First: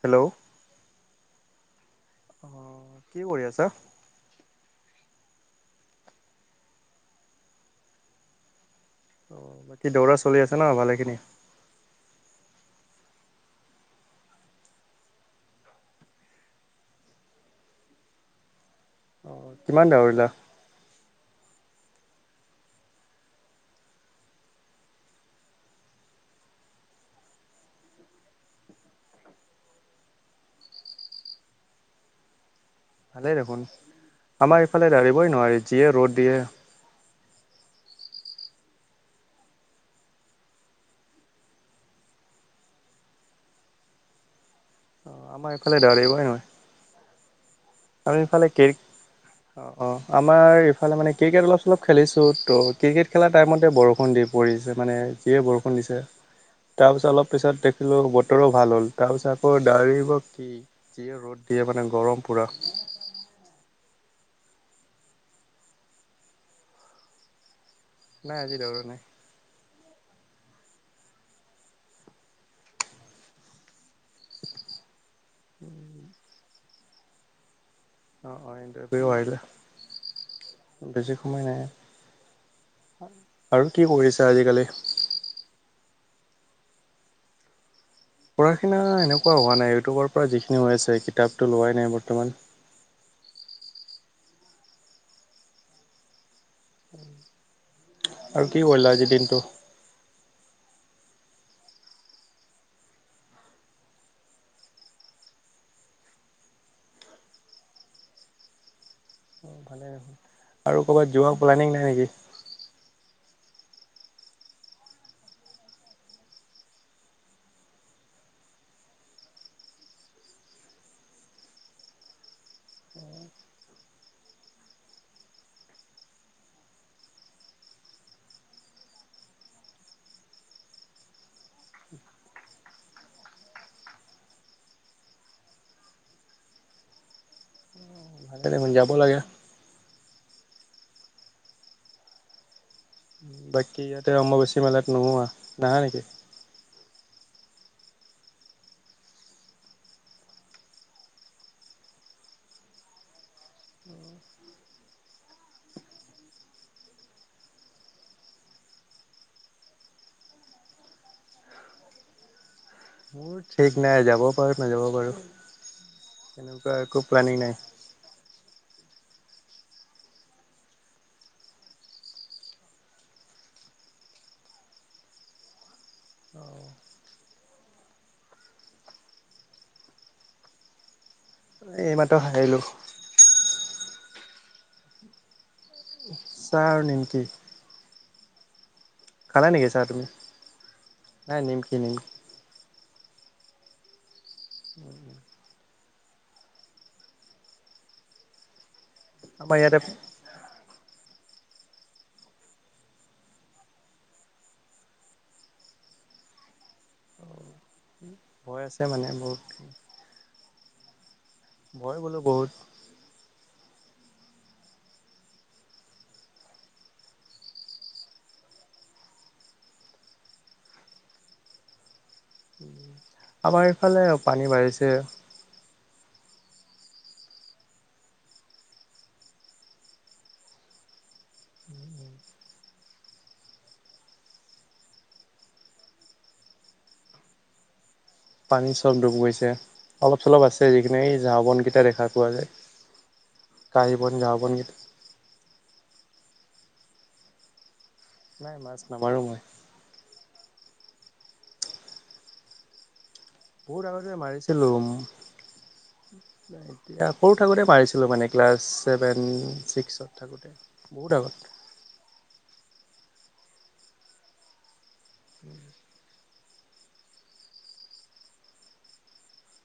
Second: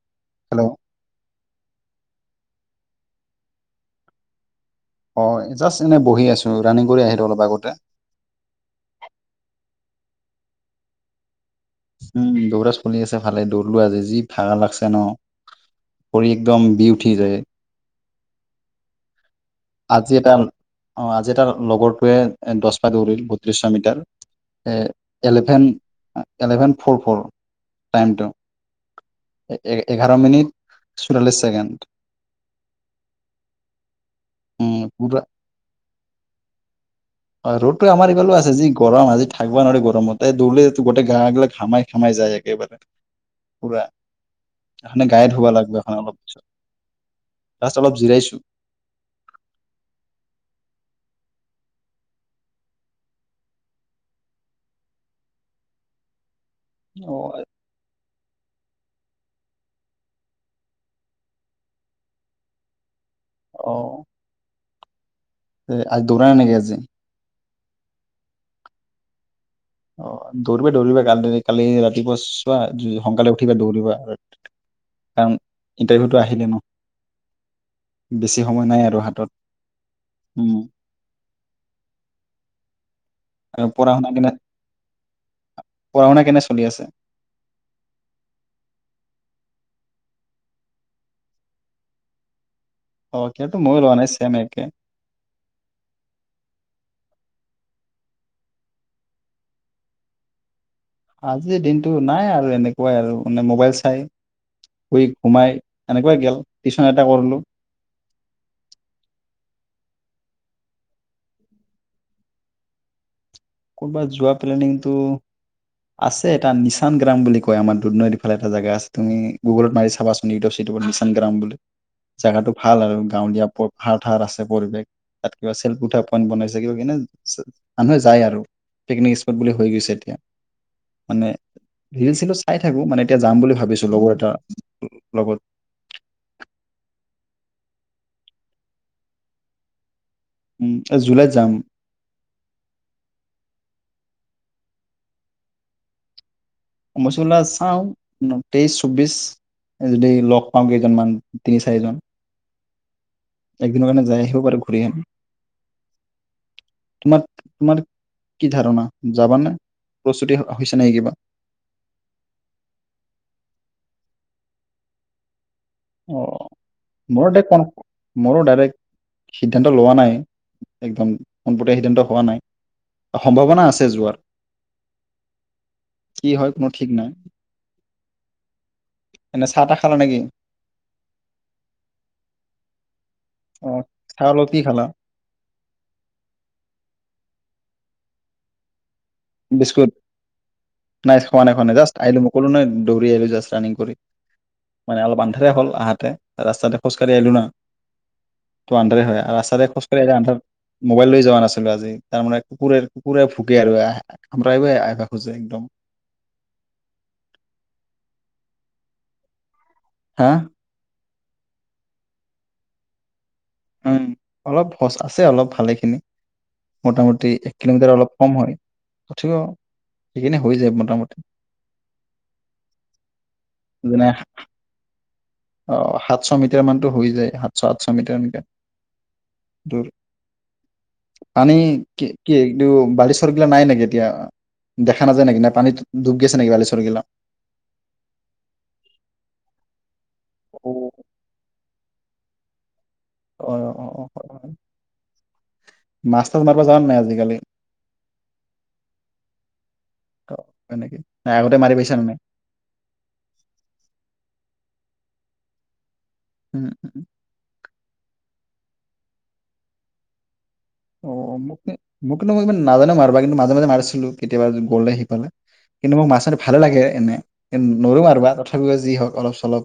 Hello আহ কি কৰি আছা। অ জাষ্ট এনেই বহি আছো ৰানিং কৰি আহিলো অলপ আগতে। অ বাকী দৌৰা চলি আছে ন ভালেখিনি। উম দৌৰা চলি আছে ভালে দৌৰলো যে যি ভাগা লাগছে ন খৰি একদম বি উঠি যায়। অ কিমান আজি দৌৰিলা এটাল অ আজি এটাল। লগৰটোৱে দহ পৌৰিল বত্ৰিছশ metre eleven eleven four four টাইমটো এঘাৰ মিনিট চৌৰাল্লিছ ছেকেণ্ড। ভালে দেখোন। আমাৰ উম ইফালে পুৰা দ়বই নোৱাৰি যিয়ে ৰ'দ দিয়ে। ৰ'দটো আমাৰ এইফালেও আছে যি গৰম আজি থাকিব নোৱাৰি গৰমত তাই দৌৰিলে গোটেই গা গিলাক ঘামাই খামাই যায় একেবাৰে পুৰা। এখে অ গাই ধুবা আমাৰ লাগিব ইফালে এ অলপ পিছত অলপ জিৰাইছো আমিফালে কে। অ অঁ আমাৰ ইফালে মানে ক্ৰিকেট অলপ চলপ খেলিছোঁ ত' ক্ৰিকেট খেলাৰ টাইমতে বৰষুণ দি পৰিছে মানে যিয়ে বৰষুণ দিছে। তাৰ পিছত অ অলপ পিছত দেখিলো বতৰো ভাল হ'ল, তাৰ পিছত আকৌ দৰিব কি যিয়ে ৰ'দ দিয়ে মানে গৰম পুৰা আহ। তে আজ দৰানে গে আজি নাই আজি দৌৰ নাই। অ দৌৰিবা দৌৰিবা কালি কালি ৰাতিপুৱা চোৱাা সোনকালে উঠিবা, দৌৰিবা কাৰণ ইণ্টাৰভিউটো আহিলে ন। অঁ বেছি অঁ সময় নাই এটক আৰু হাতত আহিল উম বেছি সময় নাই। আৰু কি কৰিছো আজিকালি। পঢ়াওনা কেনে চলি আছে? পঢ়া শুনা এনেকুৱা হোৱা নাই ইউটিউবৰ পৰা যিখিনি হৈ আছে কিতাপটো লোৱাই নাই বৰ্তমান। অ কিন্তু মই লোৱা নাই চেম একেই আৰু কি কৰিল আজিৰ দিনটো আজিৰ দিনতটো নাই আৰু এনেকুৱাই আৰু মানে মোবাইল চাই শুই ঘোমাই এনেকুৱাই গল টিউচন এটা কৰিলো। ভালে দেখোন আৰু কৰ'ৰবাত যোৱা প্লোনিং নাই নেকি‌? কোনোবা যোৱা প্লেনিংটো আছে এটা নিচান গ্ৰাম বুলি কয় আমাৰ দুনৈফালে এটা জেগা আছে তুমি গুগলত মাৰি চাবাচোন ইউটিউব চিটিউবত নিচান গ্ৰাম বুলি জেগাটো ভাল আৰু গাঁৱলীয়াাৰ পথাৰ আছে পৰিৱেশ তাত কিবা চেলুঠা পইণ্ট বনাইছে কিবা কেনে মানুহে যায় আৰু পিকনিক স্পট বুলি হৈ গৈছে এতিয়া মানে ৰিল চিলো চাই থাকো মানে এতিয়া যাম বুলি ভাবিছো লগৰ এটাৰ লগত এই যাব লাগে। উম এই জুলাই যাম, বাকী ইয়াতে অম্ব বেছি মেলাত নোহোৱা নাহা নেকি? অম্বুবাচী মেলা চাওঁ তেইশ চৌবিশ যদি লগ পাওঁ কেইজনমান তিনি চাৰিজন একদিনৰ কাৰণে যাই আহিব পাৰো ঘূৰি আহিম তোমাৰ তোমাৰ কি ধাৰণা যাবানে প্ৰস্তুতি হৈছে নাই কিবা মোৰ ঠিক নাই যাব পাৰো নাযাব পাৰো। অ মোৰ এতিয়া ক মোৰ ডাইৰেক্ট সিদ্ধান্ত লোৱা নাই একদম পোনপটীয়া সিদ্ধান্ত হোৱা নাই সম্ভাৱনা আছে যোৱাৰ কি হয় কোনো ঠিক না ই এনে চাহ তাহ খালা নেকি? এই মাত্ৰ খাই আহিলোঁ। অ, চাহৰ লগত কি খালা? চাহ আৰু নিমকি। খালা নেকি চাহ বিস্কুট, তুমি? নাই খোৱা নাই খোৱা নাই। নিমকি জাষ্ট নিমকি আহিলো, মই কলো নহয় দৌৰি আহিলোঁ জাষ্ট ৰানিং কৰি। মানে অলপ আন্ধাৰে হ'ল আহোতে, ৰাস্তাতে খোঁচ কাৰি আহিলোঁ ন। টো হয় হয়, আৰু আমাৰ ৰাস্তাৰে ইয়াতে খোজ কাঢ়ি আহোতে আন্ধাৰ মোবাইল লৈ যোৱা নাছিলো আজি। তাৰমানে কুকুৰে, কুকুৰে ভুকে আৰু আহ। কামুৰিবলে আহিব আহে খুজে একদম। হৈ আছে মানে বহুতখিনি। হা? মই বোলো বহুত, উ অলপ সচ, আছে অলপ ভালেখিনি। মোটামুটি, এক কিলোমিটাৰ অলপ কম হয়। তথাপিও, সেইখিনি হৈ যায় মোটামুটি। আমাৰ ইফালে যেনে পানী বাঢ়িছে। অ, সাতশ মিটাৰ মানতো হৈ যায়। সাতশ আঠশ মিটাৰ এনেকে। তোৰ। পানী কি, কি এইটো বালিচৰগিলা নাই নেকি এতিয়া? দেখা নাযায় নেকি? নে পানীত ডুব গৈছে নেকি বালিচৰগিলা? পানীত চব ডুব গৈছে। অলপ চলপ আছে অ যিখিনি এই জাব নেকি এটা দেখা পোৱা যায়। অ অ অ কাহিবন যাওঁবন হয়। কে থাকে। মাছ কাছ মাৰিব যাৱ নাই আজিকালি? নাই মাছ নামাৰো মই। ত এনেকে। নাই আগতে মাৰি পাইছা নে নাই? বহুত আগতে মাৰিছিলো, উম। উম উম এতিয়া, সৰু থাকোতে মাৰিছ ছিলোঁ মানে ক্লাছ ছেভেন ছিক্সত থাকোঁতে। অ বহুত আগত মোক নো, মোক নো ইমান নাজানো মাৰিব। কিন্ত মাজে মাজে মাৰিছিলো কেতিয়াবা গ'লে সেই মানে? কিন্তু মই মাছ আনি ভালে লাগে এনেই, নোৱাৰোঁ আৰু বা, তথাপিও যি হওক অলপ চলপ।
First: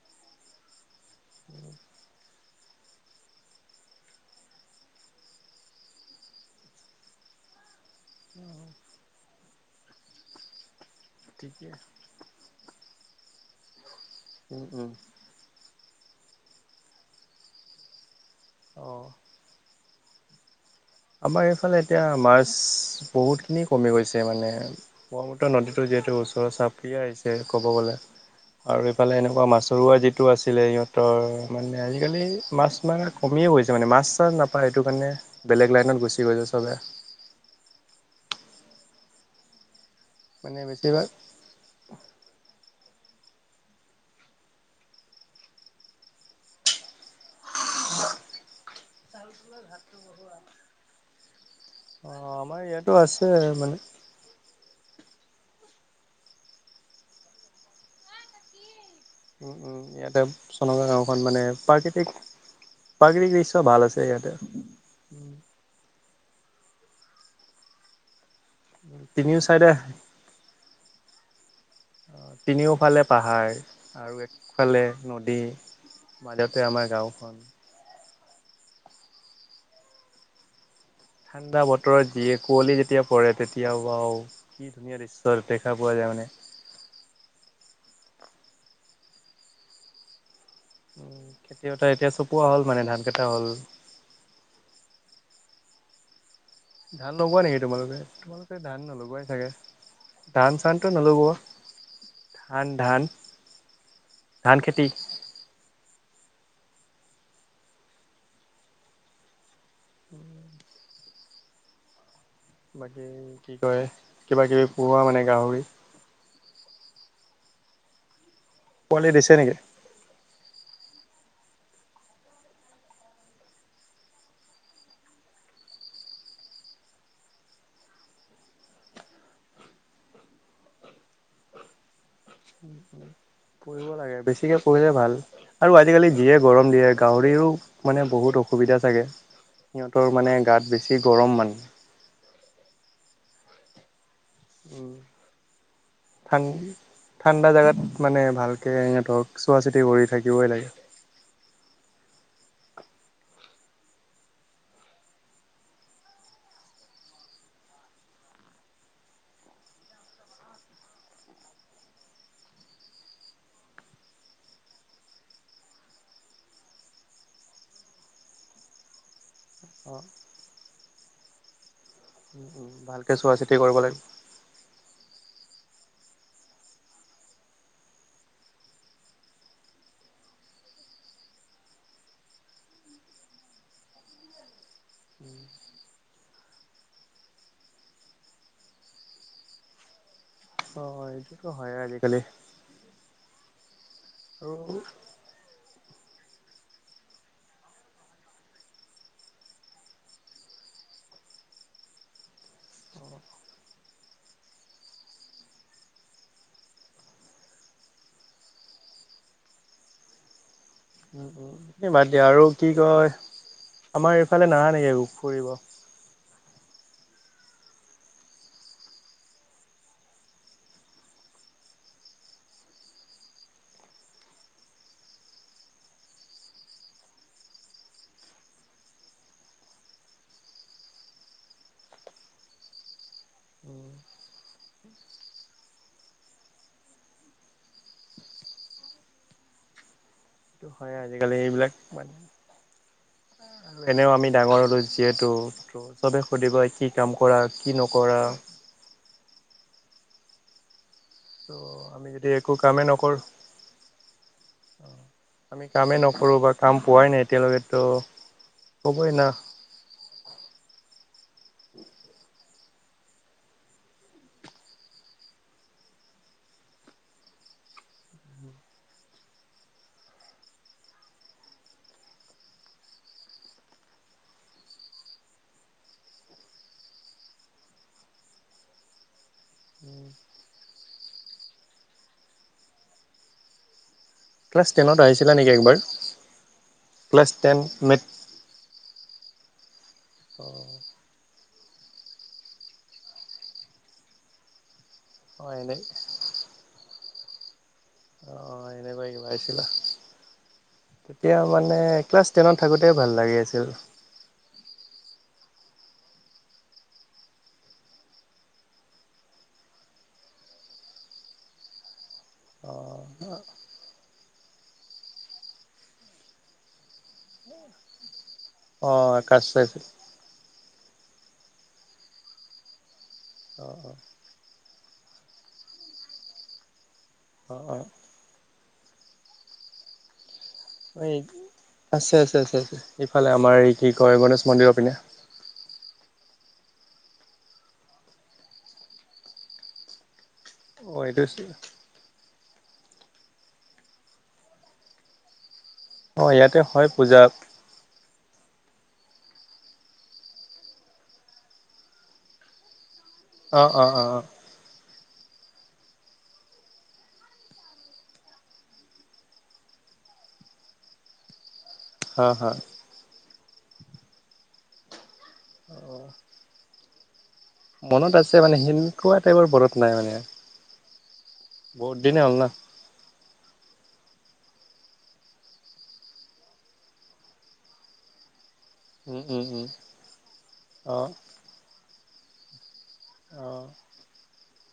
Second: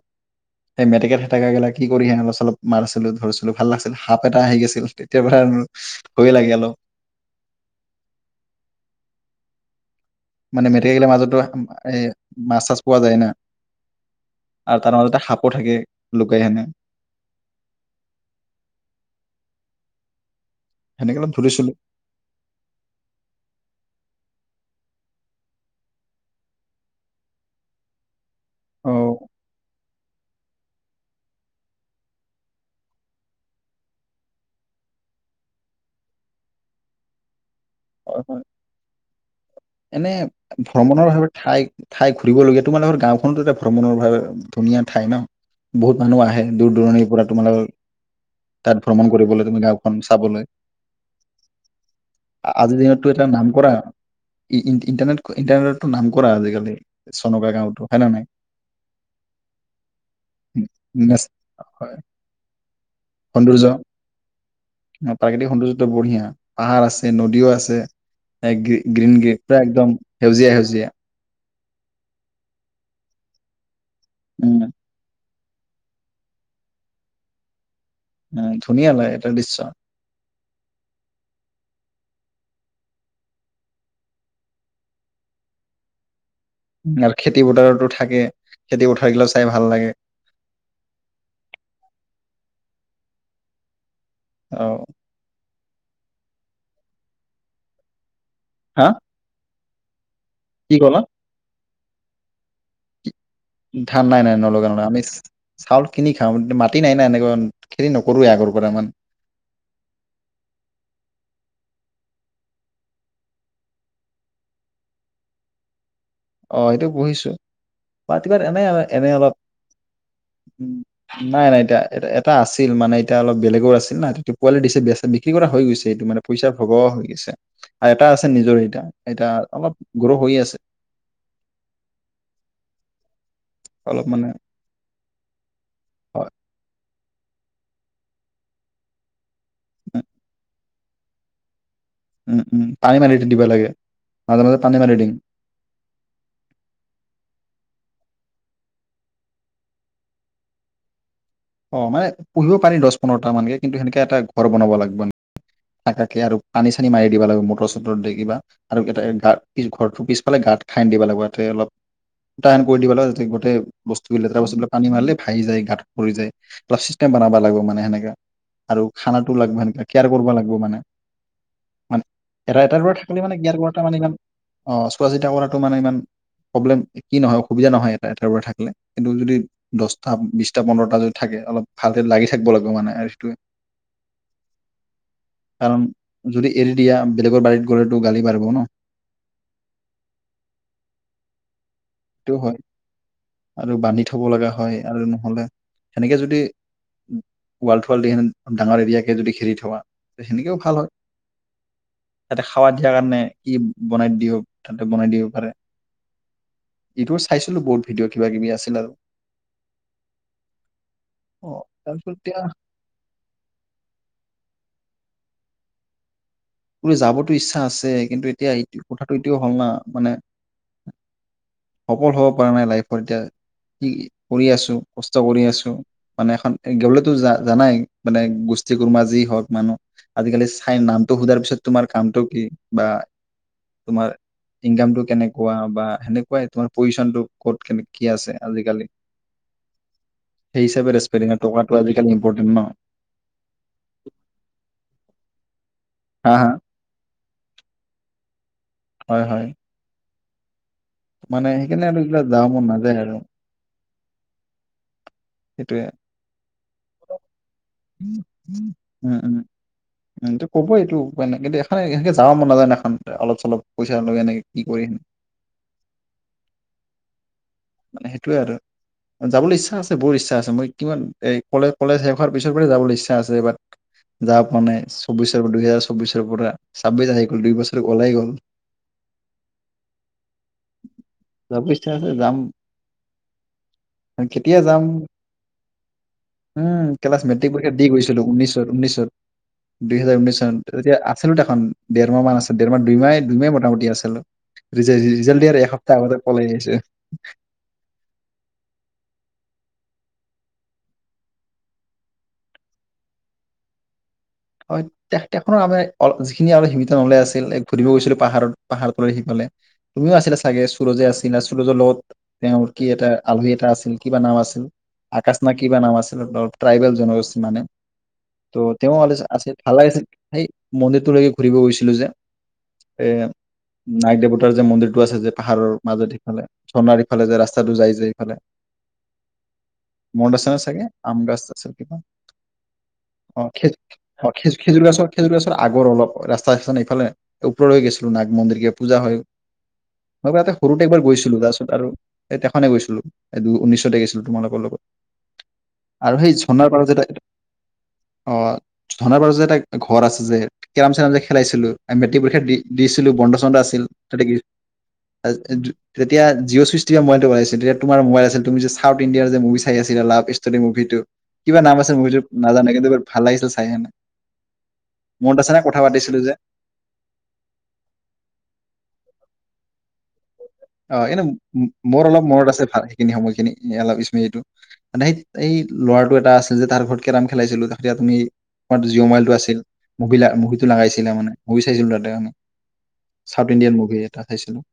সেই মেটেকাে থেটেকা গিলা কি কৰি হেনেকোৱা অলপ চলপ মাৰিছিলোঁ, ধৰিছিলোঁ, ভাল লাগিছিল, সাপ এটা আহি গৈছিল, তেতিয়াৰ পৰা আৰু ভয় লাগে অলপ মানে মেটেকা গিলাৰ মাজতো ঠিকে এ মাছ চাছ পোৱা যায় না, উম, আৰু উম। তাৰ মাজতে সাপো থাকে, লুকাইকিনে। অ', আমাৰ এইফালে এতিয়া মাছ, বহুতখিনি কমি গৈছে মানে পৰ্বতৰ নদীটো যিহেতু, ওচৰ চাপিয়ে আহিছে ক'ব গ'লে। আৰু অ এইফালে এনেকুৱা মাছৰোৱা যি টো আছিলে সিহঁতৰ, মানে আজিকালি মাছ মাৰা কমিয়ে গৈছে মানে, মাছ চাছ নাপাই, এইটো কাৰণে বেলেগ লাইনত গুছি গৈছে চবে। হয়, হয়। এনে, মানে ভ্ৰমণৰ বেছিভাগ ভাৱে ঠাই, ঠাই ঘূৰিবলগীয়া, তোমালোকৰ গাঁওখনতো, এটা ভ্ৰমণৰ বাবে ধুনীয়া ঠাই ন। বহুত মানুহ আহে, দূৰ দূৰণিৰ পৰা, তোমালোকৰ তাত ভ্ৰমণ কৰিবলৈ, তুমি গাঁওখন চাবলৈ অ' আমাৰ আজি ইয়াতো দিনতটো এটা আছে নাম কৰা মানে ইণ্টাৰনেট, ইণ্টাৰনেটো [inaudible] কৰা আজিকালি, চনকা [unintelligible] হয়নে নহয়। উ! উম, ইয়াতে, চনগ গাঁওখন নেচ- মানে, হয়। প্ৰাকৃতিক প্ৰাকৃতিক দৃশ্য সৌন্দৰ্য ভাল আছে। ইয়াতে, উ! প্ৰাকৃতিক সৌন্দৰ্যটো বঢ়িয়া পাহাৰ আছে। আছে, নদীও আছে। গ্ৰীণ [unintelligible] তিনিও পুৰা চাইডে একদম সেউজীয়া, সেউজীয়া। অ' তিনিওফালে পাহাৰ। আৰু উম একফালে নদী। মাজতে আমাৰ গাঁওখন। উ! ধুনীয়া লাগে এইটো দৃশ্য। ঠাণ্ডা বতৰত, যিয়ে, কুঁৱলী যেতিয়া পৰে, তেতিয়া, ৱাও! কি ধুনীয়া দৃশ্য দেখা পোৱা যায়। মানে আৰু খেতি পথাৰতো থাকে, খেতি পথাৰ গিলাক চাই ভাল লাগে। উ! খেতি এতিয়া চপোৱা হ'ল। মানে, ধান কেইটা হ'ল। অ'। ধান লগোৱা নেকি? তোমালোকে, ধান হা নলগোৱাই চাগে। ধান কি চানটো ক'লা নলগোৱা? ধান, ধান। ধান, নাই নাই ধান নলগাও খেতি আমি, চাউল কিনি খাওঁ, মাটি নাই না এনেকুৱা, খেতি নকৰোৱে আগৰ পৰা ইমান। বাকী, কি কয়, কিবা কিবি পোহা মানে গাহৰি। অ' সেইটো পুহিছো। [unintelligible] এনে, এনে পোৱালি অলপ, দিছে নেকি উ! নাই নাই এতিয়া, এ এটা আছিল মানে, এতিয়া, অলপ বেলেগৰ আছিল না, এতিয়া পোৱালি দিছে বিক্ৰী কৰা হৈ গৈছে। এইটো, মানে পইচাৰ ভগৱা হৈ গৈছে আৰু এটা আছে, নিজৰ এতিয়া এয়া অলপ সৰু হৈ আছে। পঢ়িব অলপ লাগে, মানে বেছিকে পঢ়িলে ভাল আৰু আজিকালি যিয়ে হয় গৰম দিয়ে গাহৰিও মানে, বহুত অসুবিধা চাগে, সিহঁতৰ মানে, গাত বেছি গৰম মানে উম উম, পানী মানি দিব লাগে। মাজে মাজে পানী উম, মাৰি দিম। ঠাণ্ডা জাগাত। মানে ভালকৈ সিহঁতৰ চোৱা চিতি কৰি থাকিব লাগে। অ, মানে পুহিব পাৰি দশ পোন্ধৰটা মানকে কিন্তু সেনেকে এটা ঘৰ বনাব লাগিব। থাকে আৰু পানী চানী মাৰি দিবা লাগিব মটৰ চটৰ দি কিবা আৰু এ গ পিছ ঘৰটো পিছফালে গাঁত খাই দিবা লাগিব তাতে অলপ উটায়ন কৰি দিব লাগে যাতে গোটেই বস্তুব লেতেৰা বস্তুবিলাক পানী মাৰিলে ভাহি যায় গাঁত পৰি যায়। প্লাছ চিষ্টেম বনাবা লাগিব মানে সেনেকে আৰু খানা। লাগিব এনেকে অ কেয়াৰ কৰিব লাগিব মানে। মানে উম, উম, এটা দুটা, ভালকে থাকিলে মানে চোৱা চিতি ইয়াত কৰিব লাগে মানে ইমান অ চোৱা চিতা কৰা। মানে ইমান প্ৰব্লেম কি নহয় অসুবিধা নহয় এটা এটা কৰি থাকিলে কিন্তু যদি দচটা বিশটা পোন্ধৰ য। থাকে অলপ ভালকে লাগি থাকিব লাগিব মানে, সেইটোৱে কাৰণ যদি এৰি দিয়া বেলেগৰ বাৰীত গলেতো গালি পাৰিব ন। ক [inaudible] হয় আজিকালি। সেইটো হয় আৰু বান্ধি থ থব আৰু লগা হয় আৰু নহলে সেনেকে যদি, ৱালথুৱাল দি সে ডাঙৰ এৰিয়াকে যদি খেৰি থোৱা, সেনেকেও ভাল হয়, তাতে খাৱা দিয়া কাৰণে কি বনাই দিয়ও তাতে বনাই দিব পাৰে। ইটো চাইছিলো বহুত ভিডিঅ' কিবা কিবি আছিল আৰু। উম, অ বাদ তাৰপিছত দিয়া এতিয়া আৰু কি কয়, আমাৰ এইফালে নাহা নেকি এইবাৰ ফুৰিব। বোলে যাবতো ইচ্ছা আছে কিন্তু এতিয়াটো কথাটো এতিয়াও হ'ল না মানে সফল হব পৰা নাই লাইফৰ এতিয়া, কি কৰি আছো, কষ্ট কৰি আছো, মানে এখন গলেতো জানাই মানে গোষ্ঠী কৰ্মা যি হওক মানুহ আজিকালি চাই নামটো সোধাৰ পিছত তোমাৰ কামটো কি বা উম, তোমাৰ ইনকামটো কেনেকুৱা বা সেনেকুৱাই। তোমাৰ পজিচনটো ক'ত কে কি আছে আজিকালি, সেই এইটো হয় আজিকালি হিচাপেৰে এইবিলাক টকাটো মানে আজিকালি ইম্পৰ্টেণ্ট ন। এনেও আমি ডাঙৰ হলোঁ যিহেতু- ত' চবে হা হা সুধিবই কি কাম কৰা, কি নকৰা? হয় হয়। ত' মানে? এনে আৰু আমি কিবা যদি যাব একো মন কামেই নাযায় নকৰোঁ আৰু। আমি সেইটোয়ে কামেই নকৰোঁ বা কাম পোৱাই নাই এতিয়ালৈকেতো, হ'বই না কব এইটো মানে কিন্তু এখন এনেকে যাব মন নযায় ন এখন অলপ চলপ পইচা লৈ এনেকে কি কৰি মানে সেইটোৱে আৰু, যাবলৈ ইচ্ছা আছে বহুত ইচ্ছা আছে, মই কিমান এ কলে কলেজ শেষ হোৱাৰ পিছৰ পৰাই যাবলৈ ইচ্ছা আছে, ব যা পোৱা নাই চৌবিশৰ পৰা দুইহেজাৰ চৌবিশৰ পৰা ছাব্বিশ আহি গল দুই বছৰ ওলাই গল, যাবলৈ ইচ্ছা আছে যাম। কেতিয়া ক্লাছ যাম, টেনত আহিছিলা নেকি একবাৰ উম ক্লাছ মেট্ৰিক টেন পৰীক্ষাত দি মেট গৈছিলো উনৈশত ঊনৈশত। দুইহেজাৰ ঊনৈশ চন অ', তেতিয়া আছিলো ত দে এখন ডেৰমাহ মান আছে, ডেৰ মাহ দুইমাহ দুইমাহ মোটামুটি আছিলো। জ ৰিজাল্ট অ', দিয়াৰ আৰু এনে এসপ্তাহ আগতে পলাই আহ আহিছে। উ [inaudible] অ এনেকুৱা কিবা হৈছিল, তেতিয়া মানে ক্লাছ টেনত থাকোঁতে ভাল লাগি আছিল। তেখনৰ আম অ যিখিনি আৰু সীমিত নলে আছিল এক ঘুৰিব গৈছিলো পাহাৰত পাহাৰ লৈ সিফালে, তুমিও আছিলা চাগে সুৰজে আছিলা সুৰজৰ লগত তেওঁৰ কি অ'। এটা আলহী এটা আছিল কিবা নাম আছিল আকাশ না কিবা নাম আছিল অলপ ট্ৰাইবেল জনগোষ্ঠী মানে। ত অ তেওঁ আলিছা আকাশ আছে ভাল চাইছিল লাগিছে, সেই মন্দিৰটোলৈকে ঘূৰিব গৈছিলোঁ যে এ, অ নাইক দেৱতাৰ যে মন্দিৰ টো আছে যে পাহাৰৰ মাজত সিফালে, চনাৰী ইফালে যে অ অ ৰাস্তাটো অ যাই যে এইফালে মডচা এই, আছে আছে আছে আছে, ইফালে অ আমাৰ এই খেজ কি ক অ খ খেজুৰ গছৰ, খেজুৰ গছৰ আগৰ অলপ ৰাস্তা এইফালে ওপৰলৈ গেছিলোঁ নাগ মন্দিৰ কে পূজা হৈ, মই বো সৰুটে অ একবাৰ এইটো গৈছিলোঁ তাৰছত আৰু এ তেখনে গৈছিলো। এ দুই উঊচতে গেছিলোঁ তোমালোকৰ লগত। আৰু অ সেই ইয়াতে ঝৰ্নাৰ পাৰত হয় যে এটা, পূজা অ ধনাবাৰৰ যে এটা ঘৰ আছে যে, কেৰাম চেৰাম যে খেলাইছিলো আমি মেটিক পৰীক্ষা দি-দিছ লো বন্দা চন্দা অ আছিল। অ অ অ তাতে, অ য যেতিয়া জিঅ' চুইচ টিপা মোবাইলটো অলাইছিল, তেতিয়া তোমাৰ মোবাইল আছিল তুমি যে চাউথ ইণ্ডিয়াৰ যে মুভি চাই আছিলা লাভ ষ্টৰি মুভিটো। কিবা নাম আছে মুভিতো হা হা নাজানো কিন্তু ভাল লাগিছিল চা চাইকেনে মনত আছে নে কথা পাতিছিলোঁ যে? মনত আছে মানে সেনকুৱা টাইপৰ মনত নাই মানে। অ, এনে বহুত মো-মোৰ দিনে অলপ হ'ল না মনত আছে ভাল সেইখিন সময় কেনে, সেইয়া অলপ স্মৃতিটো। মানে সেই এই ল'ৰাটো এটা আছিল যে তাৰ ঘৰত কেৰাম খেলাইছিলো তাতে আপুনি তোমাৰতো জিঅ' উম মোবাইলটো উম আছিল। উম মুভি মুভিটো অ লাগাইছিলে মানে, মুভি চাইছিলো তাতে আমি। অ চাউথ ইণ্ডিয়ান মুভি এটা চাইছিলোঁ।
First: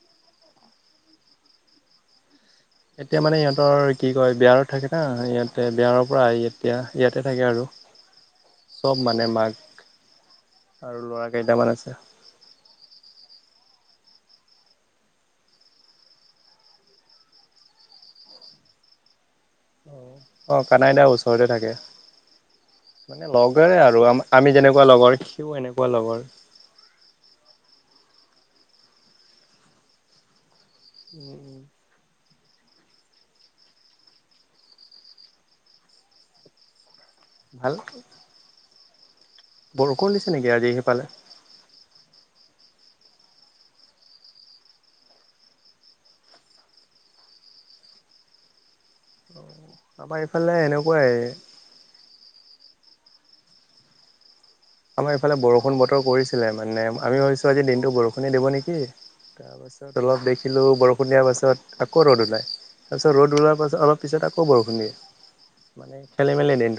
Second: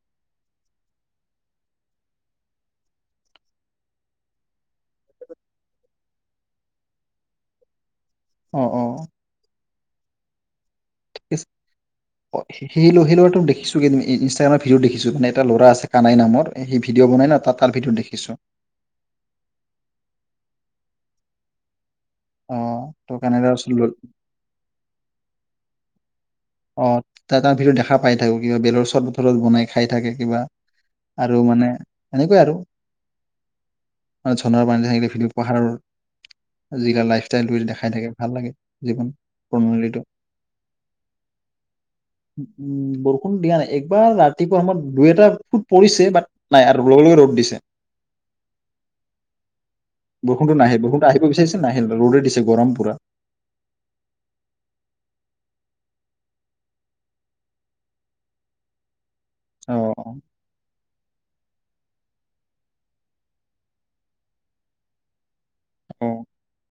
এতিয়া মানে ইহঁতৰ কি কয়, বিহাৰত থাকে না ইয়াতে বিহাৰৰ পৰা আহি এতিয়া ইয়াতে থাকে আৰু। অ চব মানে মাক আৰু ল'ৰা কিচ, কেইটামান আছে অঁ সে-সেই-সেই লৰাটো দেখিছো ই-ইনষ্টাগ্ৰামত ভিডিঅ দেখিছোঁ, মানে এটা ল'ৰা আছে কানাই নামৰ সি ভিডিঅ' বনাই ন, তাত তাৰ ভিডিঅত দেখিছোঁ। অ, কানাই দা ওচৰতে থাকে। অ ত মানে কানাইৰ ওচৰত লগৰে ল'ল- আৰু আ-আমি যেনেকুৱা লগৰ সিও এনেকুৱা লগৰ। অ, তা-তাৰ ভিতৰত দেখা পাই থাকো। কিবা বেলৰ চৰবত তৰবত বনাই খাই থাকে কিবা। আৰু উম মানে সনেকুৱাই আৰু, আৰু ঝৰ্ণাৰ পানী থাকিলে ভিদিঅ পাহাৰৰ আজিকাল লাইফ তাইটো ভাল দেখাই থাকে, ভাল লাগে। জীৱন প্ৰণালীটো বৰষুণ দিছে নেকি আজি সিফালে? উ উ, বৰষুণ দিয়া নাই। একবাৰ ৰাতিপুৱা সময়ত দুই এটা টোপ পৰিছে, বাট নাই আৰু লগে লগে ৰ'দ দিছে। আমাৰ এইফালে বৰষুণটো নাহিল, এনেকুৱাই বৰষুণটো আহিব বিচাৰিছিল নাহিল, ৰ'দে দিছে গৰম পুৰা আমাৰ ইফালে বৰষুণ বতৰ কৰিছিলে মানে আমি ভাবিছো আজি দিনটো বৰষুণে দিব নেকি। তাৰ পাছত অ', অলপ দেখিলো, বৰষুণ দিয়াৰ পাছত আকৌ ৰ'দ ওলায় তাৰপিছত ৰ'দ আকৌ ৰ'দ ওলাই ৰ'দ ওলোৱাৰ পাছত অলপ পিছত আকৌ বৰষুণ দিয়ে মানে অ'। খেলে মেলে দিনটো